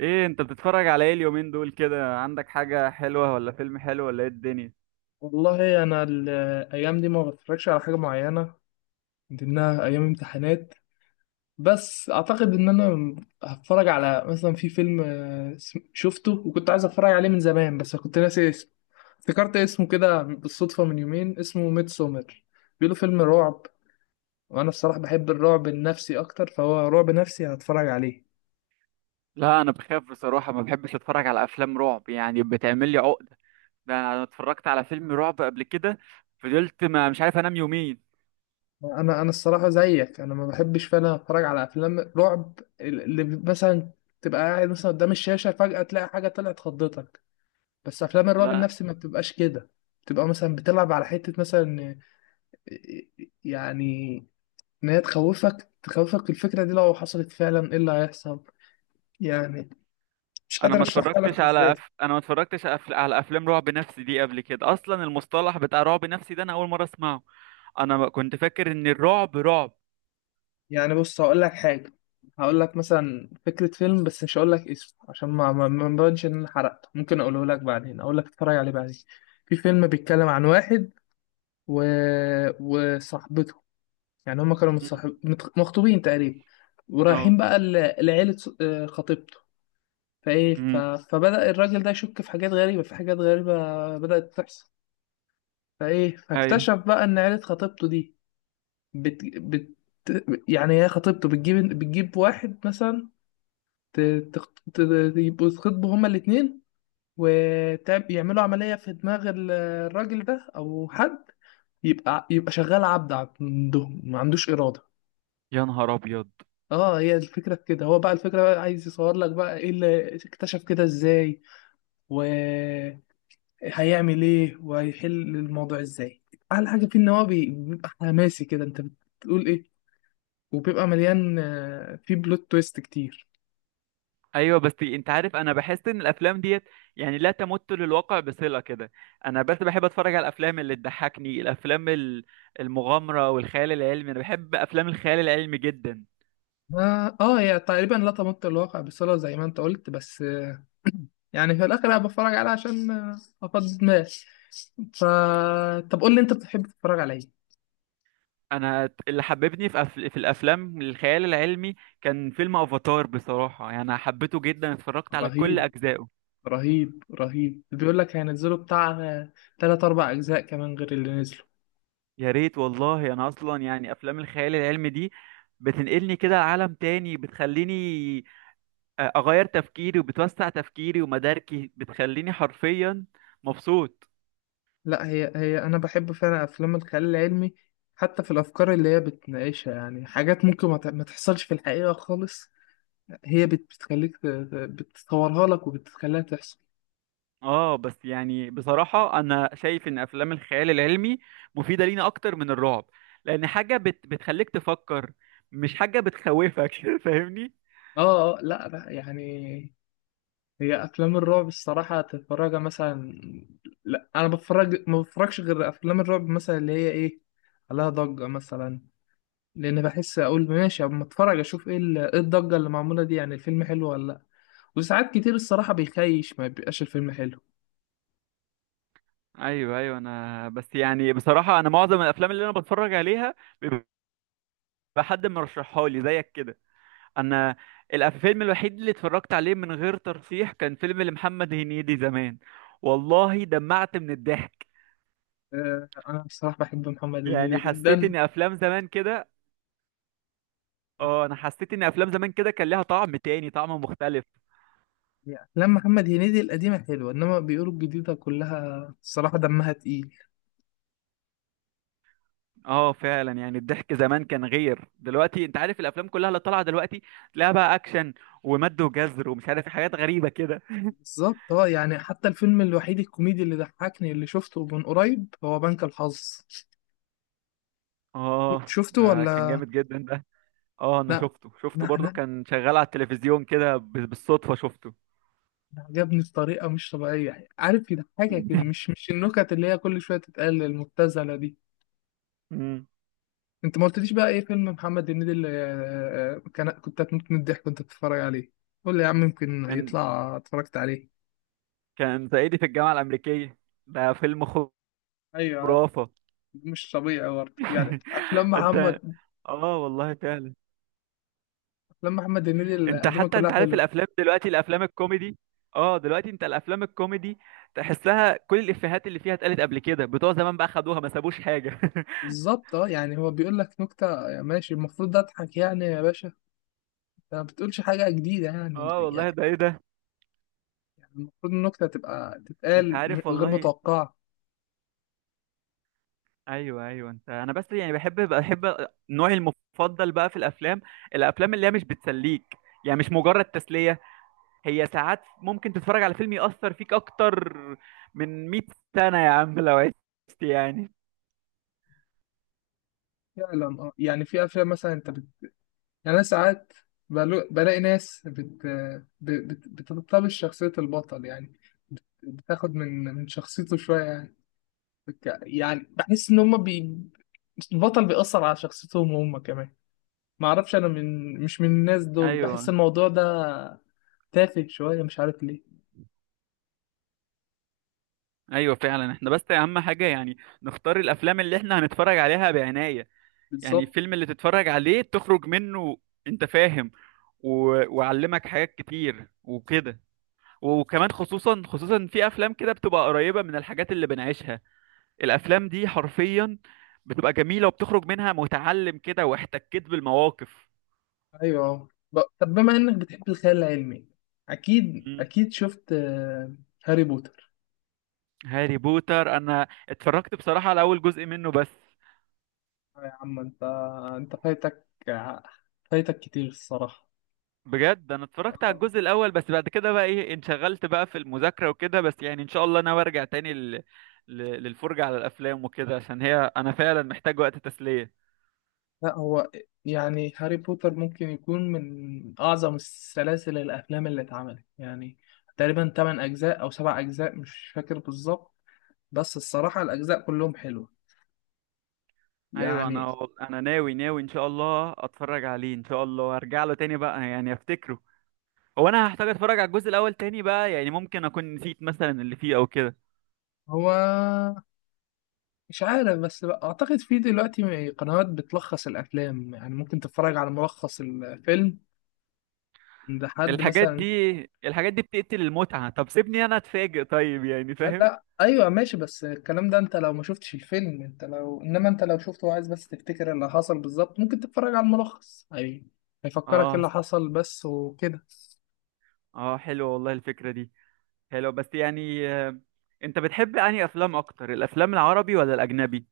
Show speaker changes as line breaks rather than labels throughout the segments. ايه انت بتتفرج على ايه اليومين دول كده، عندك حاجة حلوة ولا فيلم حلو ولا ايه الدنيا؟
والله انا الايام دي ما بتفرجش على حاجه معينه، من ضمنها ايام امتحانات. بس اعتقد ان انا هتفرج على مثلا في فيلم، شفته وكنت عايز اتفرج عليه من زمان بس كنت ناسي اسمه. افتكرت اسمه كده بالصدفه من يومين، اسمه ميد سومر. بيقولوا فيلم رعب، وانا الصراحه بحب الرعب النفسي اكتر، فهو رعب نفسي هتفرج عليه.
لا، انا بخاف بصراحه، ما بحبش اتفرج على افلام رعب، يعني بتعمل لي عقده. ده انا اتفرجت على فيلم رعب قبل كده، فضلت ما مش عارف انام يومين.
انا الصراحه زيك، انا ما بحبش فعلا اتفرج على افلام رعب، اللي مثلا تبقى قاعد مثلا قدام الشاشه فجاه تلاقي حاجه طلعت خضتك. بس افلام الرعب
لا،
النفسي ما بتبقاش كده، بتبقى مثلا بتلعب على حته مثلا، يعني ان هي تخوفك الفكره دي، لو حصلت فعلا ايه اللي هيحصل. يعني مش قادر اشرحها لك ازاي.
انا ما اتفرجتش أف... على افلام رعب نفسي دي قبل كده، اصلا المصطلح بتاع رعب نفسي ده انا اول مره اسمعه. انا ما كنت فاكر ان الرعب رعب.
يعني بص، هقول لك حاجة. هقول لك مثلا فكرة فيلم، بس مش هقول لك اسمه، عشان ما مبانش ان انا حرقته. ممكن اقوله لك بعدين، اقول لك اتفرج عليه بعدين. في فيلم بيتكلم عن واحد و... وصاحبته. يعني هما كانوا
مم.
مخطوبين تقريبا،
اه.
ورايحين بقى لعيلة ص- آه، خطيبته. فايه ف...
امم
فبدأ الراجل ده يشك في حاجات غريبة، في حاجات غريبة بدأت تحصل. فايه
ايوه،
فاكتشف بقى ان عيلة خطيبته دي بت... بت... يعني هي خطيبته بتجيب واحد مثلا، ت- يبقوا يتخطبوا هما الاتنين، ويعملوا عملية في دماغ الراجل ده أو حد، يبقى شغال عبد عندهم، ما عندوش إرادة.
يا نهار ابيض!
اه، هي الفكرة في كده. هو بقى الفكرة بقى عايز يصور لك بقى ايه اللي اكتشف كده ازاي، وهيعمل ايه، وهيحل الموضوع ازاي. أحلى حاجة فيه إن هو بيبقى حماسي كده، أنت بتقول ايه، وبيبقى مليان، فيه بلوت تويست كتير.
ايوه، بس انت عارف انا بحس ان الافلام ديت يعني لا تمت للواقع بصله كده. انا بس بحب اتفرج على الافلام اللي تضحكني، المغامره والخيال العلمي، انا بحب افلام الخيال العلمي جدا.
اه، هي تقريبا لا تمت الواقع بصلة زي ما انت قلت، بس يعني في الاخر انا بتفرج عليها عشان افضي دماغي. ف طب قول لي انت بتحب تتفرج على ايه؟
انا اللي حببني في في الافلام الخيال العلمي كان فيلم افاتار، بصراحه يعني انا حبيته جدا، اتفرجت على كل
رهيب.
اجزائه.
رهيب، رهيب. بيقول لك هينزلوا بتاع تلات اربع اجزاء كمان غير اللي نزلوا.
يا ريت والله، انا اصلا يعني افلام الخيال العلمي دي بتنقلني كده لعالم تاني، بتخليني اغير تفكيري، وبتوسع تفكيري ومداركي، بتخليني حرفيا مبسوط.
لا، هي انا بحب فعلا افلام الخيال العلمي، حتى في الافكار اللي هي بتناقشها. يعني حاجات ممكن ما تحصلش في الحقيقة خالص، هي بتخليك بتصورها لك وبتخليها تحصل.
اه، بس يعني بصراحة انا شايف ان افلام الخيال العلمي مفيدة لينا اكتر من الرعب، لان حاجة بتخليك تفكر، مش حاجة بتخوفك. فاهمني؟
اه، اه، لا، لا، يعني هي افلام الرعب الصراحه تتفرجها مثلا، لا انا بتفرج، ما بتفرجش غير افلام الرعب مثلا اللي هي ايه، عليها ضجه مثلا. لان بحس اقول ماشي، اما اتفرج اشوف ايه إيه الضجه اللي معموله دي، يعني الفيلم حلو ولا لا. وساعات كتير الصراحه بيخيش، ما بيبقاش الفيلم حلو.
ايوه، ايوه، انا بس يعني بصراحة انا معظم الافلام اللي انا بتفرج عليها بيبقى حد مرشحها لي زيك كده. انا الفيلم الوحيد اللي اتفرجت عليه من غير ترشيح كان فيلم لمحمد هنيدي زمان، والله دمعت من الضحك.
انا الصراحه بحب محمد
يعني
هنيدي
حسيت
جدا.
ان افلام زمان كده. اه، انا حسيت ان افلام زمان كده كان لها طعم تاني، طعم مختلف.
يعني افلام محمد هنيدي القديمه حلوه، انما بيقولوا الجديده كلها الصراحه دمها تقيل.
اه، فعلا يعني الضحك زمان كان غير دلوقتي، انت عارف الافلام كلها اللي طالعه دلوقتي تلاقيها بقى اكشن ومد وجزر ومش عارف إيه، حاجات غريبه كده.
بالظبط اه. يعني حتى الفيلم الوحيد الكوميدي اللي ضحكني اللي شفته من قريب هو بنك الحظ.
اه،
شفته
ده
ولا
كان جامد جدا ده. اه، انا
لا؟
شفته شفته
انا
برضو،
انا
كان شغال على التلفزيون كده بالصدفه شفته.
أنا عجبني بطريقه مش طبيعيه، يعني عارف يضحكك، مش مش النكت اللي هي كل شويه تتقال المبتذله دي.
مم.
انت ما قلتليش بقى ايه فيلم محمد هنيدي اللي كان كنت هتموت من الضحك وانت بتتفرج عليه. قول لي يا عم، يمكن
كان
يطلع اتفرجت عليه.
كان صعيدي في الجامعه الامريكيه، ده فيلم
ايوه،
خرافه.
مش طبيعي برضه، يعني
انت، اه والله فعلا.
افلام محمد هنيدي
انت
القديمه
حتى
كلها
انت عارف
حلوه.
الافلام دلوقتي، الافلام الكوميدي، اه، دلوقتي انت الافلام الكوميدي تحسها كل الافيهات اللي فيها اتقالت قبل كده، بتوع زمان بقى خدوها، ما سابوش حاجه.
بالظبط اه. يعني هو بيقول لك نكتة، ماشي، المفروض اضحك يعني يا باشا. انت ما بتقولش حاجة جديدة، يعني
اه والله،
يعني
ده ايه ده،
المفروض النكتة تبقى
انت
تتقال
عارف
غير
والله.
متوقعة.
ايوه، ايوه، انت، انا بس يعني بحب نوعي المفضل بقى في الافلام، الافلام اللي هي مش بتسليك، يعني مش مجرد تسليه. هي ساعات ممكن تتفرج على فيلم يأثر فيك اكتر من 100 سنه يا عم لو عشت، يعني.
فعلا اه. يعني في افلام مثلا انت يعني انا ساعات بلاقي ناس بتلتبس شخصية البطل، يعني بتاخد من شخصيته شوية، يعني يعني بحس ان هما البطل بيأثر على شخصيتهم هم كمان. معرفش انا، مش من الناس دول، بحس
ايوه،
الموضوع ده تافه شويه مش عارف ليه.
ايوه، فعلا، احنا بس اهم حاجه يعني نختار الافلام اللي احنا هنتفرج عليها بعنايه. يعني
بالظبط.
الفيلم اللي تتفرج عليه تخرج منه، انت فاهم، و... وعلمك حاجات كتير وكده، وكمان خصوصا خصوصا في افلام كده بتبقى قريبه من الحاجات اللي بنعيشها، الافلام دي حرفيا بتبقى جميله، وبتخرج منها متعلم كده، واحتكيت بالمواقف.
ايوه طب بما انك بتحب الخيال العلمي، اكيد
مم.
اكيد شفت هاري بوتر؟
هاري بوتر، انا اتفرجت بصراحه على اول جزء منه بس.
آه يا عم انت، انت فايتك، فايتك كتير الصراحه.
بجد، انا اتفرجت على
آه.
الجزء الاول بس، بعد كده بقى ايه انشغلت بقى في المذاكره وكده، بس يعني ان شاء الله انا برجع تاني ل... للفرجه على الافلام وكده، عشان هي انا فعلا محتاج وقت تسليه.
لا هو يعني هاري بوتر ممكن يكون من اعظم السلاسل الافلام اللي اتعملت، يعني تقريبا 8 اجزاء او 7 اجزاء، مش فاكر بالظبط. بس الصراحه الاجزاء كلهم حلوه،
ايوه،
يعني
انا ناوي ناوي ان شاء الله اتفرج عليه، ان شاء الله ارجع له تاني بقى، يعني افتكره. هو انا هحتاج اتفرج على الجزء الاول تاني بقى، يعني ممكن اكون نسيت مثلا اللي فيه او كده.
هو. مش عارف، بس بقى اعتقد في دلوقتي قنوات بتلخص الافلام، يعني ممكن تتفرج على ملخص الفيلم عند حد
الحاجات دي
مثلا.
الحاجات دي بتقتل المتعه، طب سيبني انا اتفاجئ طيب، يعني فاهم.
لا ايوه ماشي، بس الكلام ده، انت لو ما شفتش الفيلم، انت لو شفته وعايز بس تفتكر اللي حصل بالظبط، ممكن تتفرج على الملخص، اي هيفكرك إيه
اه،
اللي حصل بس وكده.
اه، حلوه والله الفكره دي، حلو بس يعني، انت بتحب انهي افلام اكتر، الافلام العربي ولا الاجنبي؟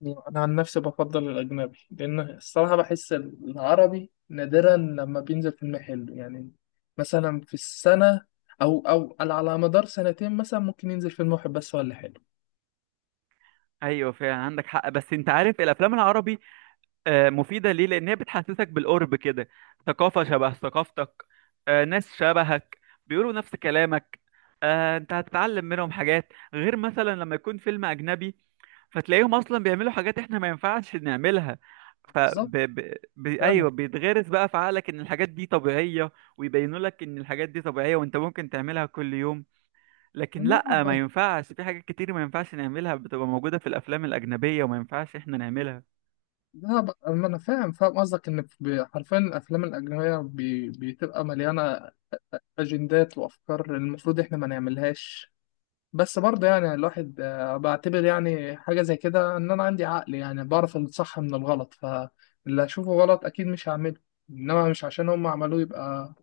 يعني انا عن نفسي بفضل الاجنبي، لان الصراحه بحس العربي نادرا لما بينزل فيلم حلو. يعني مثلا في السنه، او على مدار سنتين مثلا ممكن ينزل فيلم واحد بس ولا حلو.
ايوه، فعلا عندك حق، بس انت عارف الافلام العربي مفيده ليه، لان هي بتحسسك بالقرب كده، ثقافه شبه ثقافتك، ناس شبهك بيقولوا نفس كلامك، انت هتتعلم منهم حاجات غير مثلا لما يكون فيلم اجنبي، فتلاقيهم اصلا بيعملوا حاجات احنا ما ينفعش نعملها، ف
بالظبط
ب... ب... ب...
فعلا.
ايوه، بيتغرس بقى في عقلك ان الحاجات دي طبيعيه، ويبينوا لك ان الحاجات دي طبيعيه وانت ممكن تعملها كل يوم، لكن
لا
لا، ما
ب-
ينفعش، في حاجات كتير ما ينفعش نعملها، بتبقى موجوده في الافلام الاجنبيه وما ينفعش احنا نعملها.
لا ب- أما انا فاهم، قصدك ان حرفيا الافلام الاجنبيه بتبقى مليانه اجندات وافكار المفروض احنا ما نعملهاش. بس برضه يعني الواحد، بعتبر يعني حاجة زي كده، إن أنا عندي عقل، يعني بعرف الصح من الغلط، فاللي هشوفه غلط أكيد مش هعمله. إنما مش عشان هم عملوه يبقى،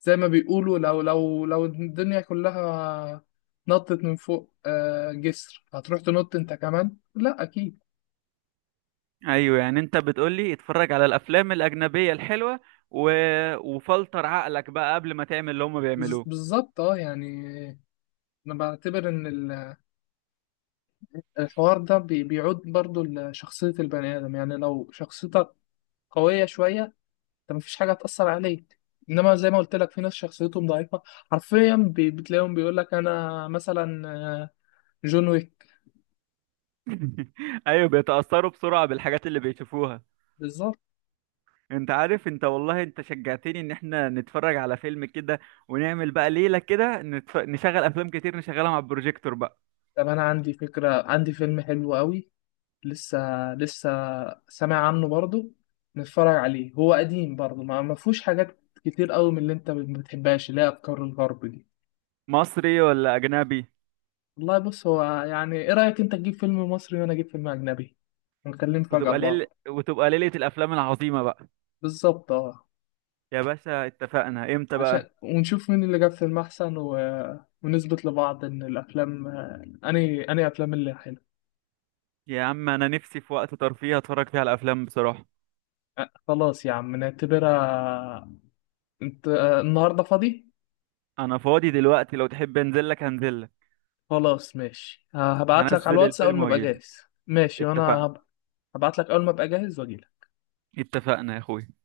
زي ما بيقولوا، لو الدنيا كلها نطت من فوق جسر، هتروح تنط أنت كمان؟ لأ أكيد.
ايوه، يعني انت بتقولي اتفرج على الافلام الاجنبيه الحلوه، و... وفلتر عقلك بقى قبل ما تعمل اللي هم بيعملوه.
بالظبط أه. يعني أنا بعتبر إن الحوار ده بيعود برضه لشخصية البني آدم، يعني لو شخصيتك قوية شوية، انت مفيش حاجه هتأثر عليك. انما زي ما قلت لك، في ناس شخصيتهم ضعيفه، حرفيا بتلاقيهم بيقول لك انا مثلا، جون ويك.
ايوه، بيتاثروا بسرعه بالحاجات اللي بيشوفوها.
بالظبط.
انت عارف، انت والله، انت شجعتني ان احنا نتفرج على فيلم كده، ونعمل بقى ليلة كده، نشغل افلام كتير، نشغلها مع البروجيكتور بقى.
طب انا عندي فكره، عندي فيلم حلو قوي، لسه لسه سامع عنه برضو، نتفرج عليه. هو قديم برضو، ما فيهوش حاجات كتير قوي من اللي انت ما بتحبهاش، اللي هي افكار الغرب دي.
مصري ولا اجنبي؟
والله بص، هو يعني ايه رايك انت تجيب فيلم مصري وانا اجيب فيلم اجنبي، ونكلم فجأة لبعض.
وتبقى ليلة الافلام العظيمة بقى.
بالظبط اه،
يا باشا اتفقنا امتى
عشان
بقى؟
ونشوف مين اللي جاب فيلم أحسن ونثبت لبعض إن الأفلام أني أفلام اللي حلوة.
يا عم انا نفسي في وقت ترفيه اتفرج فيه على افلام، بصراحة.
أه، خلاص يا عم، نعتبرها. أنت النهاردة فاضي؟
انا فاضي دلوقتي، لو تحب انزل لك، هنزل لك.
خلاص ماشي، هبعت لك على
هنزل
الواتس أول
الفيلم
ما أبقى
واجيلك.
جاهز. ماشي. وأنا
اتفقنا.
هبعت لك أول ما أبقى جاهز وأجيلك.
اتفقنا يا اخوي.